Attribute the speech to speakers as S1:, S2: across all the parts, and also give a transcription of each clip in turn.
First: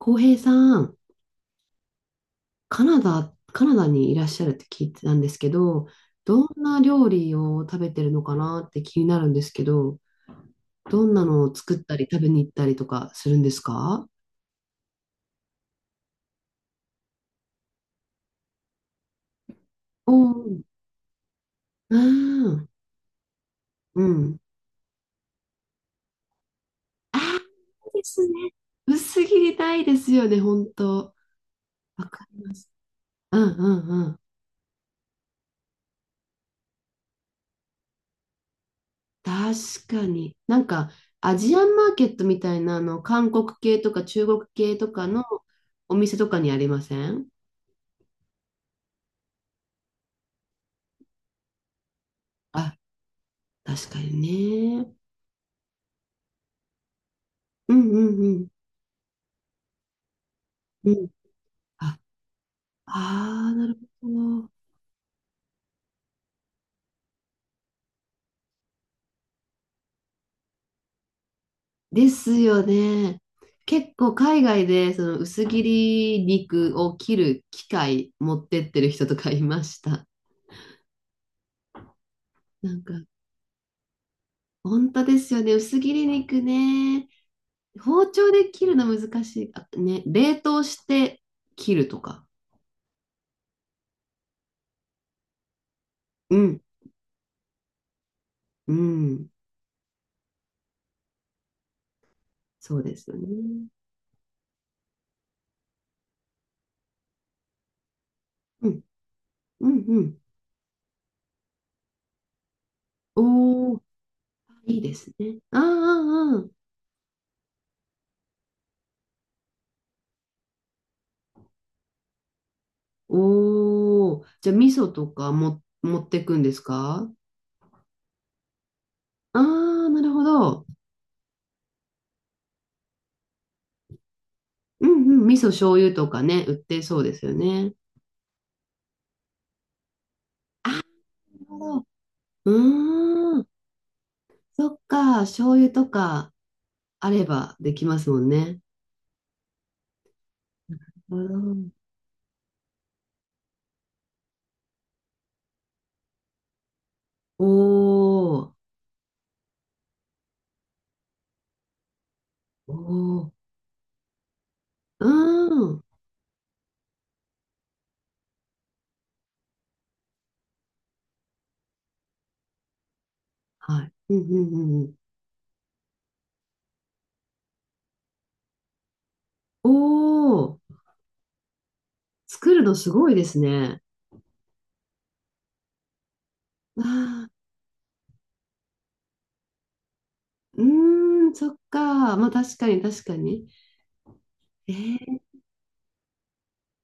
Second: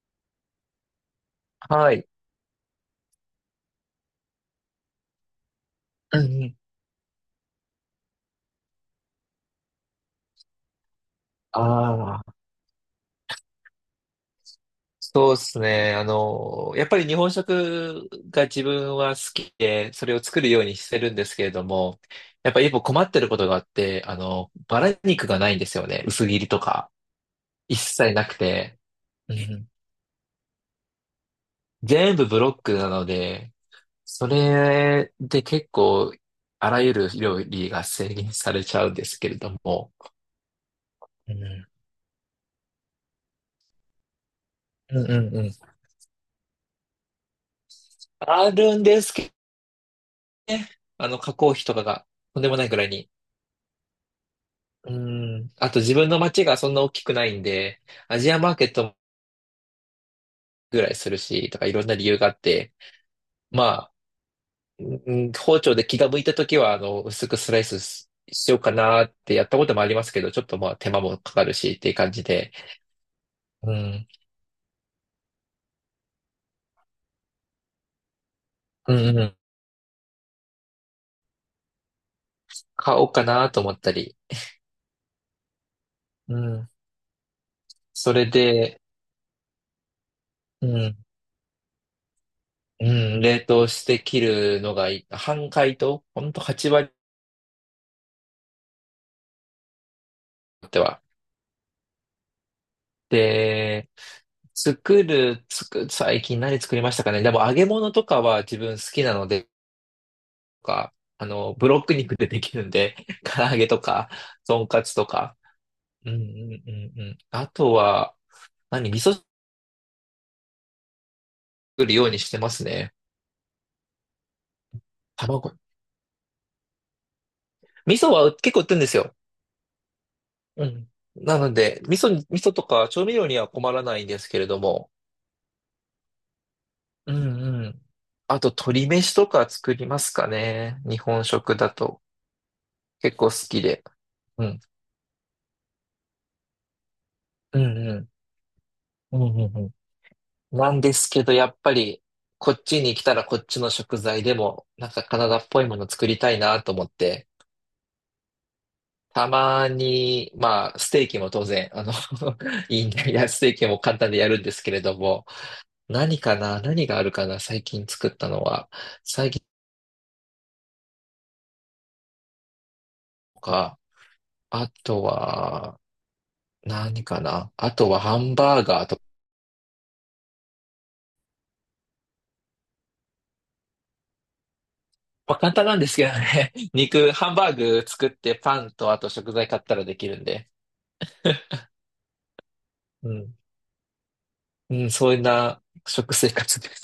S1: 浩平さん、
S2: はい。
S1: カナダ、カナダにいらっしゃるって聞いてたんですけど、
S2: うん
S1: ど
S2: う
S1: ん
S2: ん。
S1: な料理を食べてるのかなって気になるんですけど、どんなのを作ったり食
S2: あ
S1: べ
S2: あ、
S1: に行ったりとかするんですか？
S2: そうですね。やっぱり日本食が自分は好きで、そ
S1: お
S2: れを作るよ
S1: ー、
S2: うにしてるんですけれど
S1: あ
S2: も、やっぱり
S1: ー、
S2: 一歩困ってることがあっ
S1: う
S2: て、
S1: ん。
S2: バラ肉がないんですよね。薄切りとか。
S1: ああ、
S2: 一
S1: で
S2: 切な
S1: す
S2: く
S1: ね。
S2: て。
S1: 薄
S2: う
S1: 切り
S2: ん、
S1: たいですよね、本当。わ
S2: 全
S1: か
S2: 部ブ
S1: り
S2: ロ
S1: ま
S2: ッ
S1: す。
S2: クなの
S1: うん
S2: で、
S1: うんうん。
S2: それで結構、あらゆる料理が制限されちゃうんですけれど
S1: 確
S2: も。
S1: かに。なんか、
S2: う
S1: アジア
S2: ん
S1: ンマーケットみたいな、あの、韓国系とか中国系と
S2: う
S1: か
S2: ん
S1: の
S2: うんうん。
S1: お店とかにありません？
S2: あるんですけどね。加工費とかがとんでもない
S1: あ、
S2: くらいに。
S1: 確かに
S2: う
S1: ね。
S2: ん。あと自分の街がそんな大きくないん
S1: う
S2: で、
S1: んうん
S2: ア
S1: う
S2: ジア
S1: ん。
S2: マーケットぐら
S1: う
S2: い
S1: ん。
S2: するし、とかいろんな
S1: あ、
S2: 理由があって、
S1: あー、
S2: ま
S1: なる
S2: あ、
S1: ほど。
S2: うん、包丁で気が向いたときは、薄くスライスししようかなってやったこともありますけど、ちょっとまあ手間もかかるしっていう
S1: で
S2: 感じ
S1: す
S2: で、
S1: よね。
S2: う
S1: 結
S2: ん、
S1: 構海外でその薄切り肉を切る機械持ってってる
S2: う
S1: 人と
S2: ん、う
S1: か
S2: ん、
S1: いました。なんか、
S2: 買おうかなと思ったり、
S1: 本当ですよね。薄切り
S2: う
S1: 肉
S2: ん、
S1: ね。包
S2: それ
S1: 丁で切る
S2: で、
S1: の難しい。あ、ね、冷凍
S2: う
S1: し
S2: ん、
S1: て切るとか。
S2: うん、冷凍して切るのがいい、半解凍、ほん
S1: う
S2: と
S1: ん、
S2: 8割
S1: うん。
S2: っては。
S1: そうですよね。
S2: で、作る、最近何作りましたかね。でも揚げ物とかは自
S1: う
S2: 分
S1: ん、
S2: 好きなので、と
S1: うん、うん。
S2: か、ブロック肉でできるんで、唐揚げ
S1: おー、
S2: とか、とん
S1: いい
S2: か
S1: で
S2: つと
S1: す
S2: か。
S1: ね。ああ、
S2: うん
S1: あ
S2: う
S1: あ、
S2: んうんうん。あとは、何、味噌作るようにしてますね。
S1: おー、じゃあ味噌とか
S2: 卵。
S1: も持ってくんですか？
S2: 味噌は結構売ってるんですよ。
S1: ああー、なるほど。
S2: うん。なので、味噌とか調味料には困らないんですけれど
S1: うん
S2: も。
S1: うん、味噌醤油とかね、売ってそう
S2: う
S1: ですよ
S2: んう
S1: ね。
S2: ん。あと、鶏飯とか作りますかね。日本
S1: なる
S2: 食だ
S1: ほど。
S2: と。結構好
S1: うーん、
S2: きで。うん。
S1: そっか、醤油とかあれば
S2: う
S1: で
S2: ん
S1: き
S2: う
S1: ま
S2: ん。
S1: すもんね。
S2: うんうんうん。なんです
S1: な
S2: け
S1: る
S2: ど、や
S1: ほ
S2: っぱ
S1: ど。
S2: り、こっちに来たらこっちの食材でも、なんかカナダっぽいもの作りたいなと思って、
S1: おー、
S2: たまに、まあ、ステーキも当然、
S1: お
S2: いいんだ、いや、
S1: ー、
S2: ステーキも簡単でやるんですけれど
S1: う
S2: も、
S1: ーん、
S2: 何かな、何があるかな、最近作ったのは、最近とか、
S1: はい。うんうんう
S2: あ
S1: んうん。
S2: とは、何かな、あとはハンバーガーとか、
S1: おー、作るのすごいですね。
S2: まあ、簡単なんですけどね、
S1: ああ、
S2: ハンバーグ作ってパンとあと食材買ったらできるんで、
S1: うーん、そっか。まあ確かに確
S2: う
S1: か
S2: ん。
S1: に。え
S2: うん、そ
S1: ー、
S2: んな食生活です。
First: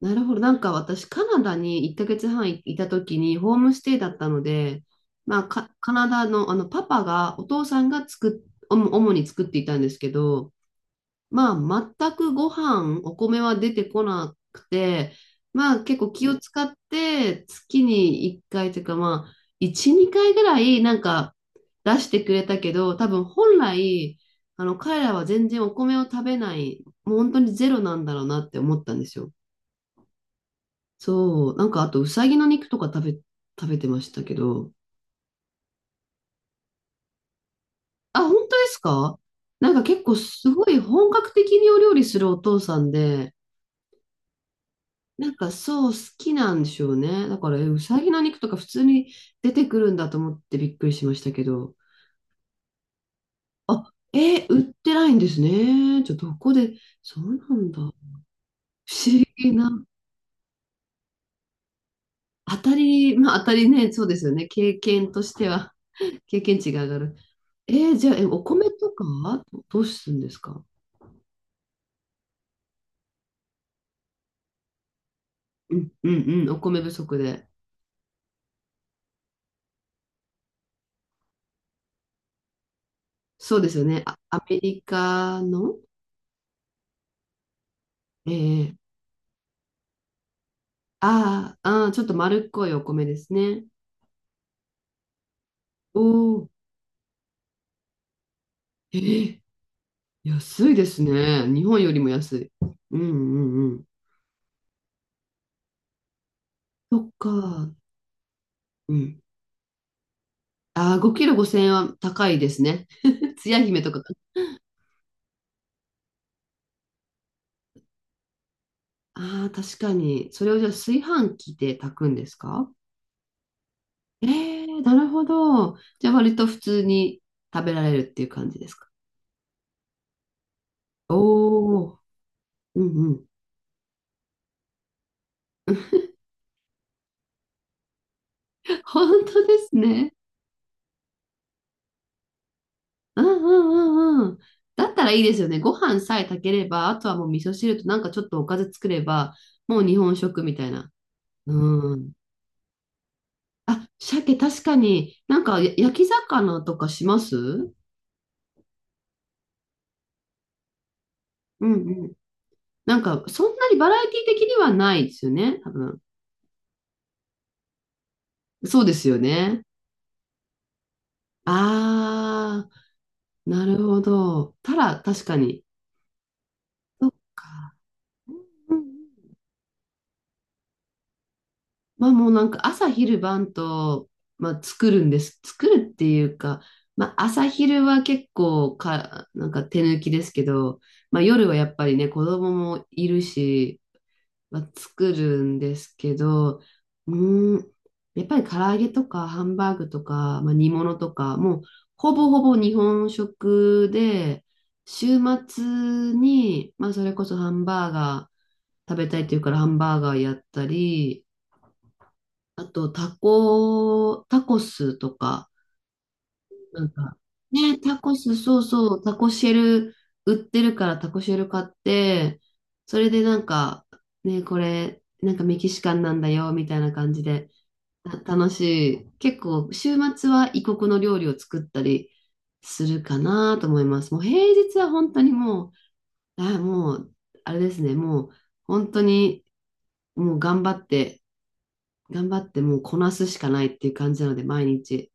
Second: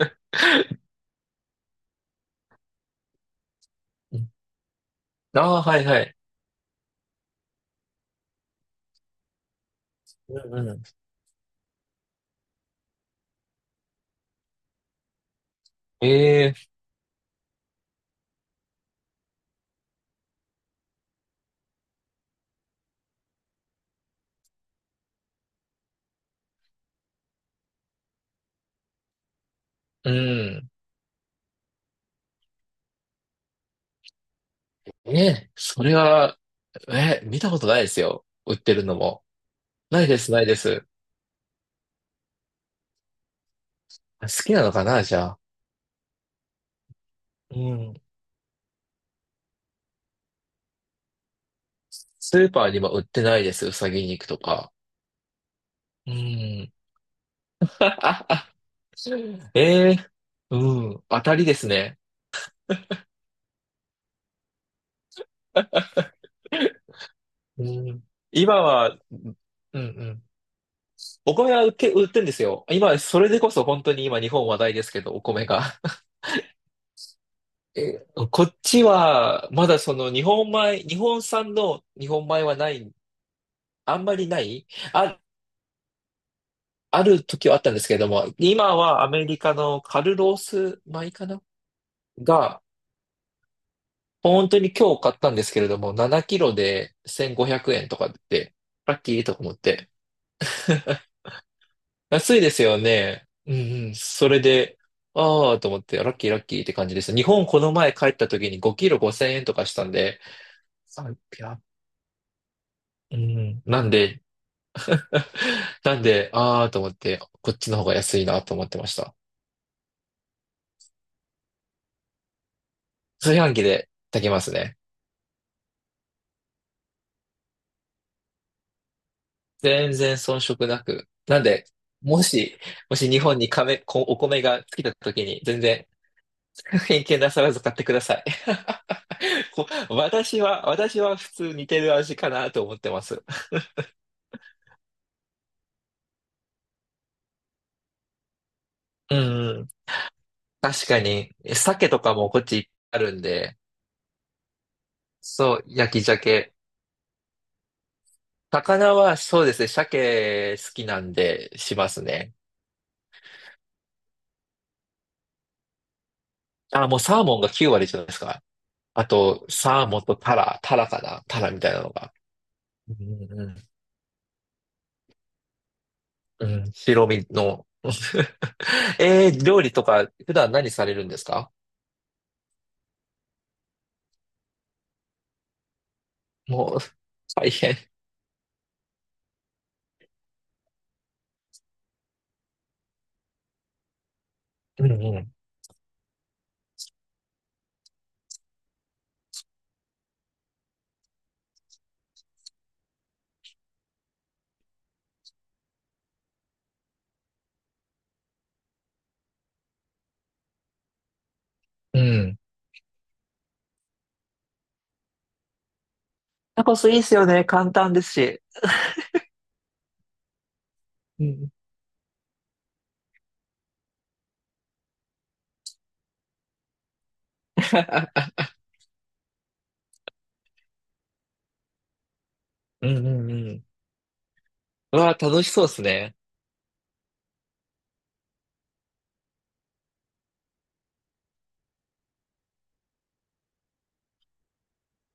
S1: なるほど。なんか私、カナダに1ヶ月半いいた時にホームステイだっ
S2: う
S1: た
S2: ん、
S1: ので、まあ、
S2: ああ、
S1: カ
S2: はい
S1: カ
S2: は
S1: ナ
S2: い。
S1: ダの、あのパパが、お父さんが作っ、おも主に作っていたんですけ
S2: う
S1: ど、
S2: んうん。
S1: まあ、全くご飯、お米は出てこなくて、まあ、結
S2: え
S1: 構気を
S2: え、
S1: 使って、月に1回というか、まあ、1、2回ぐらい、なんか、出してくれたけど、多分本来、あの、彼らは全然お米を食べない、もう本当にゼロなんだろうなって思ったんですよ。
S2: うん。
S1: そう、なんかあと、うさぎの肉とか食べ、食べてましたけど、
S2: ね、え、それは、ええ、見たことないです
S1: あ、
S2: よ。
S1: 本当
S2: 売っ
S1: で
S2: て
S1: す
S2: るの
S1: か？
S2: も。
S1: なんか結
S2: ない
S1: 構
S2: です、ない
S1: す
S2: で
S1: ごい
S2: す。
S1: 本格的にお料理するお父さんで、
S2: 好きなのかな、じゃ
S1: なん
S2: あ。
S1: かそう、好きなんでしょうね。だから、
S2: う
S1: え、うさ
S2: ん。
S1: ぎの肉とか普通に出てくるんだと思ってびっくりしましたけど、
S2: スーパーにも売ってないです、うさ
S1: あ、
S2: ぎ肉と
S1: え、売っ
S2: か。
S1: てないんですね。
S2: う
S1: じゃあ、どこ
S2: ん。
S1: で、そうなんだ。不 思議
S2: え
S1: な。
S2: え、うん。当たりですね。
S1: 当たり、まあ当たりね、そうですよね。経験としては、経験値 が上がる。
S2: う
S1: えー、
S2: ん。
S1: じゃあ、え、お
S2: 今
S1: 米と
S2: は、
S1: か
S2: うん
S1: はどど
S2: う
S1: うするん
S2: ん。
S1: ですか？
S2: お米は売って、売ってんですよ。今、それでこそ本当に今日本話題ですけど、お米が。
S1: うんうんうん、お米不足で。
S2: え、こっちは、まだその日本米、日本産の日本米はない、
S1: そうですよ
S2: あ
S1: ね。
S2: んま
S1: あ、
S2: りな
S1: アメ
S2: い、
S1: リ
S2: あ、
S1: カの、
S2: ある時はあったんですけれども、
S1: え
S2: 今
S1: ー、
S2: はアメリカのカルロース米かな、
S1: あーあー、ちょっと丸っ
S2: が、
S1: こいお米ですね。
S2: 本当に今日買ったんですけれども、
S1: お
S2: 7キ
S1: お、
S2: ロで1500円とかで、
S1: え
S2: ラッキーと
S1: ー、
S2: か思って。
S1: 安いです ね。日本よりも
S2: 安
S1: 安
S2: いで
S1: い。
S2: すよ
S1: うんう
S2: ね。う
S1: んうん。
S2: んうん。それで、ああ、と思って、ラッキーラッキーって感じ
S1: そ
S2: で
S1: っ
S2: す。日本この
S1: か。
S2: 前帰った時に5キ
S1: う
S2: ロ
S1: ん。
S2: 5000円とかしたんで、
S1: ああ、
S2: あ
S1: 5キロ
S2: や、
S1: 5000円は高いですね。
S2: う
S1: つや
S2: ん。
S1: 姫
S2: な
S1: と
S2: ん
S1: か。
S2: で、なんで、あーと思って、こっちの方が安いなと思ってました。
S1: ああ、確かに。それをじゃあ炊飯器で炊くんですか？
S2: 炊飯器で
S1: え
S2: 炊けますね。
S1: ー、なるほど。じゃあ割と普通に食べられるっていう感じですか。
S2: 全然遜色なく。なんで、
S1: おお
S2: もし、
S1: ー、う
S2: もし日
S1: ん、
S2: 本に米、お米が尽きた時に、全然 偏見なさらず買ってください。
S1: 本当 で
S2: こ
S1: すね。
S2: 私は、私は普通似てる味かなと思ってま
S1: う
S2: す。
S1: んうんうんうん。だったらいいですよね。ご飯さえ炊ければ、あとはもう味噌汁となんかちょっとおかず作れ
S2: う
S1: ば、
S2: んうん。
S1: もう日本食みたい
S2: 確
S1: な。
S2: かに、鮭
S1: う
S2: と
S1: ん。
S2: かもこっちあるんで、
S1: あ、鮭確かに、なん
S2: そ
S1: か
S2: う、
S1: や
S2: 焼
S1: 焼
S2: き
S1: き
S2: 鮭。
S1: 魚とかします？うん、
S2: 魚はそうですね、鮭好きなんで
S1: う
S2: します
S1: ん。
S2: ね。
S1: なんかそんなにバラエティ的にはないですよね、多分。
S2: あ、もうサーモンが9割じゃないですか。
S1: そうで
S2: あ
S1: すよ
S2: と、
S1: ね。
S2: サーモンとタラ、タラかなタラみたいなのが。
S1: あ
S2: うんう
S1: ー、な
S2: ん
S1: るほど。たら確かに。
S2: うん。うん、白
S1: そっ
S2: 身の。
S1: か。うん うんうん。
S2: えー、料理とか普段何されるんですか？
S1: まあもうなんか朝昼晩と、まあ、作るんです。作るっていうか、
S2: もう、
S1: まあ朝
S2: 大変。
S1: 昼は結構か、なんか手抜きですけど、まあ夜はやっぱりね、子供もいるし、まあ、
S2: うん
S1: 作
S2: うん。
S1: るんですけど、うーん、やっぱり唐揚げとかハンバーグとか、まあ、煮物とか、もうほぼほぼ日本食で、週末に、まあそれこそハンバーガー食べたいっていうからハンバーガーやったり、
S2: うん。
S1: あと、タコ、タコスとか、
S2: タコ
S1: なん
S2: スいいっす
S1: か、
S2: よね。簡
S1: ね、
S2: 単
S1: タ
S2: です
S1: コス、
S2: し。
S1: そうそう、タコシェル売ってるからタコ
S2: う
S1: シェル
S2: ん。
S1: 買って、それでなんか、ね、これ、なんかメキシカンなんだよ、みたいな感じで、た楽しい。結構、週末は異国の料理を作ったりす
S2: うんう
S1: るか
S2: んう
S1: な
S2: ん。
S1: と思います。もう平日は
S2: う
S1: 本
S2: わ
S1: 当
S2: ー、
S1: に
S2: 楽しそう
S1: も
S2: ですね。
S1: う、あ、もう、あれですね、もう、本当に、もう頑張って、頑張ってもうこなすしかないっていう感じなので、毎日。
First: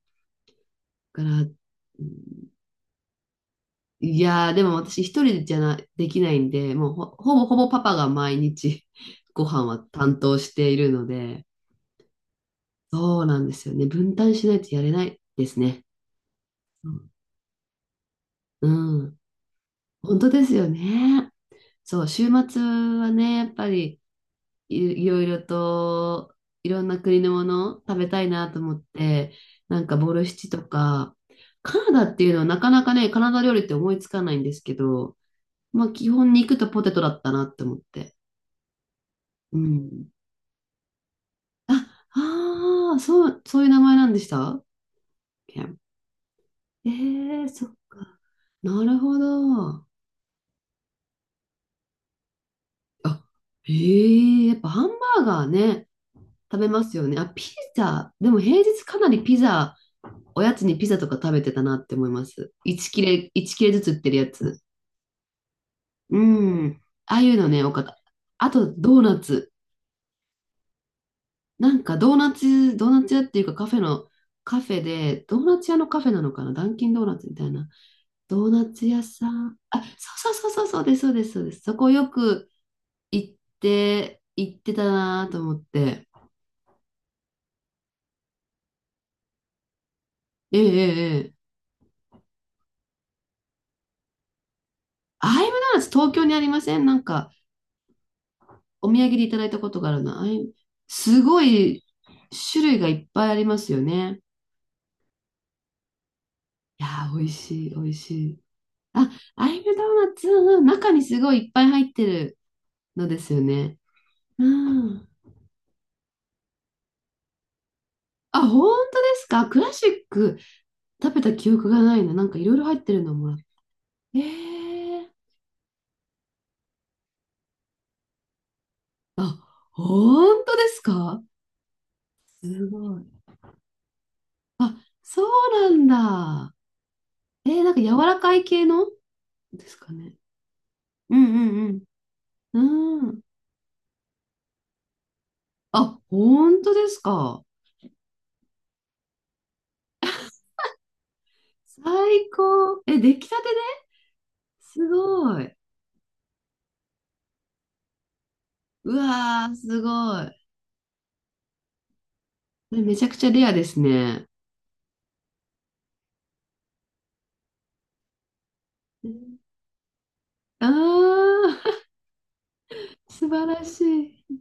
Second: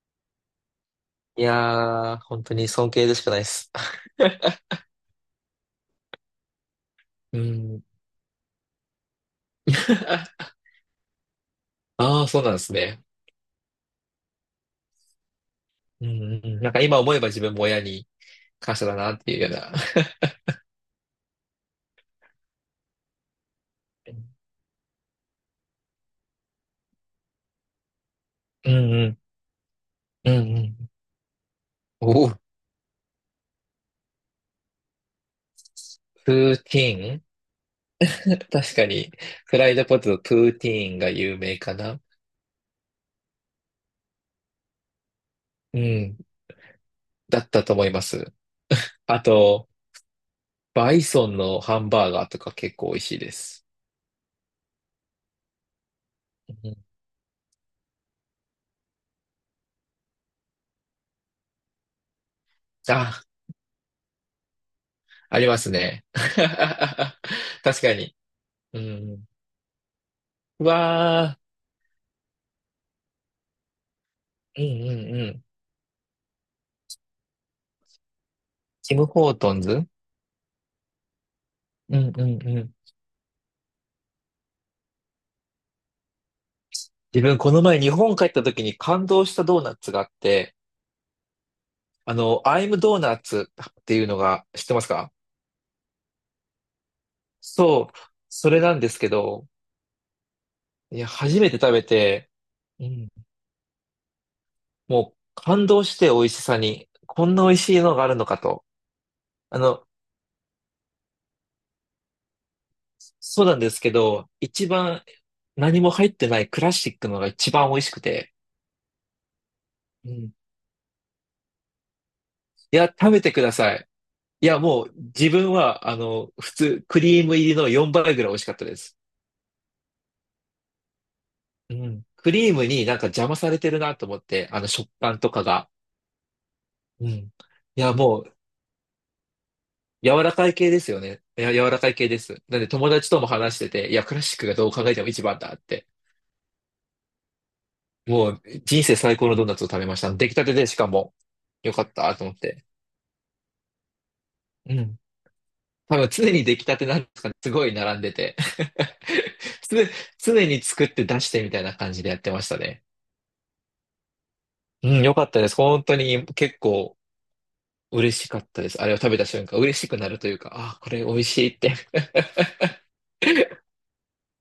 S1: か
S2: い
S1: ら、
S2: やー、本当に尊敬でしかないです。
S1: いやー、でも私一人じゃな、できないんで、もうほ、ほ
S2: う
S1: ぼほぼパ
S2: ん。
S1: パが毎日 ご飯は担当 しているので、
S2: ああ、そうなんですね。
S1: そうなんですよね。分担しないとやれないですね。
S2: うんうんうん。なんか
S1: う
S2: 今
S1: ん。
S2: 思えば自分も親に
S1: う
S2: 感謝だなっ
S1: ん、
S2: ていうような。
S1: 本当ですよね。そう、週末はね、やっぱり い、いろいろと、いろんな国のもの食べたいなと
S2: う
S1: 思っ
S2: んうん、
S1: て、なんかボル
S2: うん
S1: シチ
S2: う
S1: と
S2: ん。
S1: か、カナ
S2: お
S1: ダってい
S2: お、
S1: うのはなかなかね、カナダ料理って思いつかないんですけど、まあ、基
S2: プ
S1: 本肉
S2: ー
S1: とポテ
S2: テ
S1: トだ
S2: ィ
S1: ったなって思って。
S2: ーン。 確かに、
S1: う
S2: フライドポテ
S1: ん。
S2: ト、プーティーンが有名
S1: あ、
S2: かな。
S1: ああ、そう、そういう名前なんでしたケン。
S2: うん、
S1: ええ
S2: だ
S1: ー、
S2: った
S1: そっ
S2: と思いま
S1: か。
S2: す。
S1: なるほ
S2: あと、
S1: ど。
S2: バイソンのハンバーガーとか結構美味しい
S1: あ、
S2: です。
S1: ええ、やっぱハンバーガーね、
S2: う
S1: 食べ
S2: ん、
S1: ますよね。あ、ピザ。でも平日かなりピザ、おやつにピザとか食べてたなって思います。1切
S2: あ、
S1: れ、1切れずつ売ってるやつ。
S2: ありますね。
S1: うん。あ あいうのね、多か
S2: 確
S1: っ
S2: か
S1: た。
S2: に。
S1: あと、
S2: う
S1: ドーナ
S2: ん。
S1: ツ。
S2: うわ
S1: なんかドーナツ、ドーナツ屋っていうかカフェの、カ
S2: ー、う
S1: フェ
S2: んう
S1: で、
S2: んう
S1: ド
S2: ん。
S1: ーナツ屋のカフェなのかな、ダンキンドーナツみたいな。ドーナツ
S2: ティ
S1: 屋
S2: ム・
S1: さ
S2: ホート
S1: ん。
S2: ン
S1: あ、
S2: ズ。
S1: そうそうそうそう、そうです、そうです、そうです。そこ
S2: うん
S1: よ
S2: うん
S1: く
S2: うん。
S1: 行って、行ってたなと思って。
S2: 自分、この前日本帰った時に感動したドーナツがあって、
S1: ええ、ええ、ええ。
S2: アイムドーナツっていうのが知ってますか？
S1: アイムドーナツ東京にありません？なんか
S2: そう、それなんで
S1: お
S2: す
S1: 土
S2: け
S1: 産でいただ
S2: ど、
S1: いたことがあるな。アイム
S2: いや、
S1: す
S2: 初
S1: ご
S2: めて食
S1: い
S2: べて、
S1: 種類
S2: う
S1: がいっ
S2: ん、
S1: ぱいありますよね。
S2: もう感動して美味しさ
S1: いや
S2: に、
S1: ー、美
S2: こ
S1: 味
S2: んな美味
S1: しい、
S2: し
S1: 美
S2: い
S1: 味
S2: のがあ
S1: し
S2: るのか
S1: い。
S2: と。
S1: あ、ア
S2: あ
S1: イムド
S2: の、
S1: ーナツ、うんうん、中にすごいいっぱい入ってるのですよ
S2: そうなんで
S1: ね。
S2: すけど、一
S1: う
S2: 番
S1: ん。
S2: 何も入ってないクラシックのが一番美味しくて、
S1: あ、本当ですか？クラシッ
S2: うん、い
S1: ク食べた記憶がないな。なんかいろいろ入っ
S2: や、
S1: てるの
S2: 食
S1: を
S2: べ
S1: も
S2: て
S1: らっ
S2: く
S1: た、
S2: ださい。
S1: え
S2: いや、もう
S1: え、
S2: 自分は、普通、クリーム入りの4倍ぐらい美味しかったです。
S1: あ、本当ですか？
S2: うん、クリーム
S1: す
S2: にな
S1: ご
S2: んか
S1: い。
S2: 邪魔されてるなと思って、あの
S1: あ、
S2: 食感
S1: そう
S2: とか
S1: な
S2: が。
S1: んだ。
S2: うん。い
S1: えー、なんか柔
S2: や、
S1: ら
S2: も
S1: か
S2: う
S1: い系のですかね。
S2: 柔らかい系ですよ
S1: う
S2: ね。
S1: ん
S2: いや、
S1: う
S2: 柔ら
S1: ん
S2: かい系です。な
S1: う
S2: んで友
S1: ん。
S2: 達
S1: う
S2: と
S1: ん。
S2: も話してて、いや、クラシックがどう考えても一番だって。
S1: あ、本当ですか。
S2: もう人生最高のドーナツを食べました。出来たてでしかも、よかったと
S1: 最
S2: 思って。
S1: 高。え、出来たてで
S2: う
S1: す
S2: ん。
S1: ごい。
S2: 多分常に出来たてなんですかね。すごい並んでて。
S1: うわー、
S2: 常、
S1: すごい。
S2: 常に作って出してみたいな感じでやってました
S1: え、
S2: ね。
S1: めちゃくちゃレアですね。
S2: うん、よかったです。本当に結構嬉しかったです。あれを食べた瞬間、嬉しくなるというか、
S1: あ
S2: あー、これ美味しいって。
S1: ー、素晴らしい。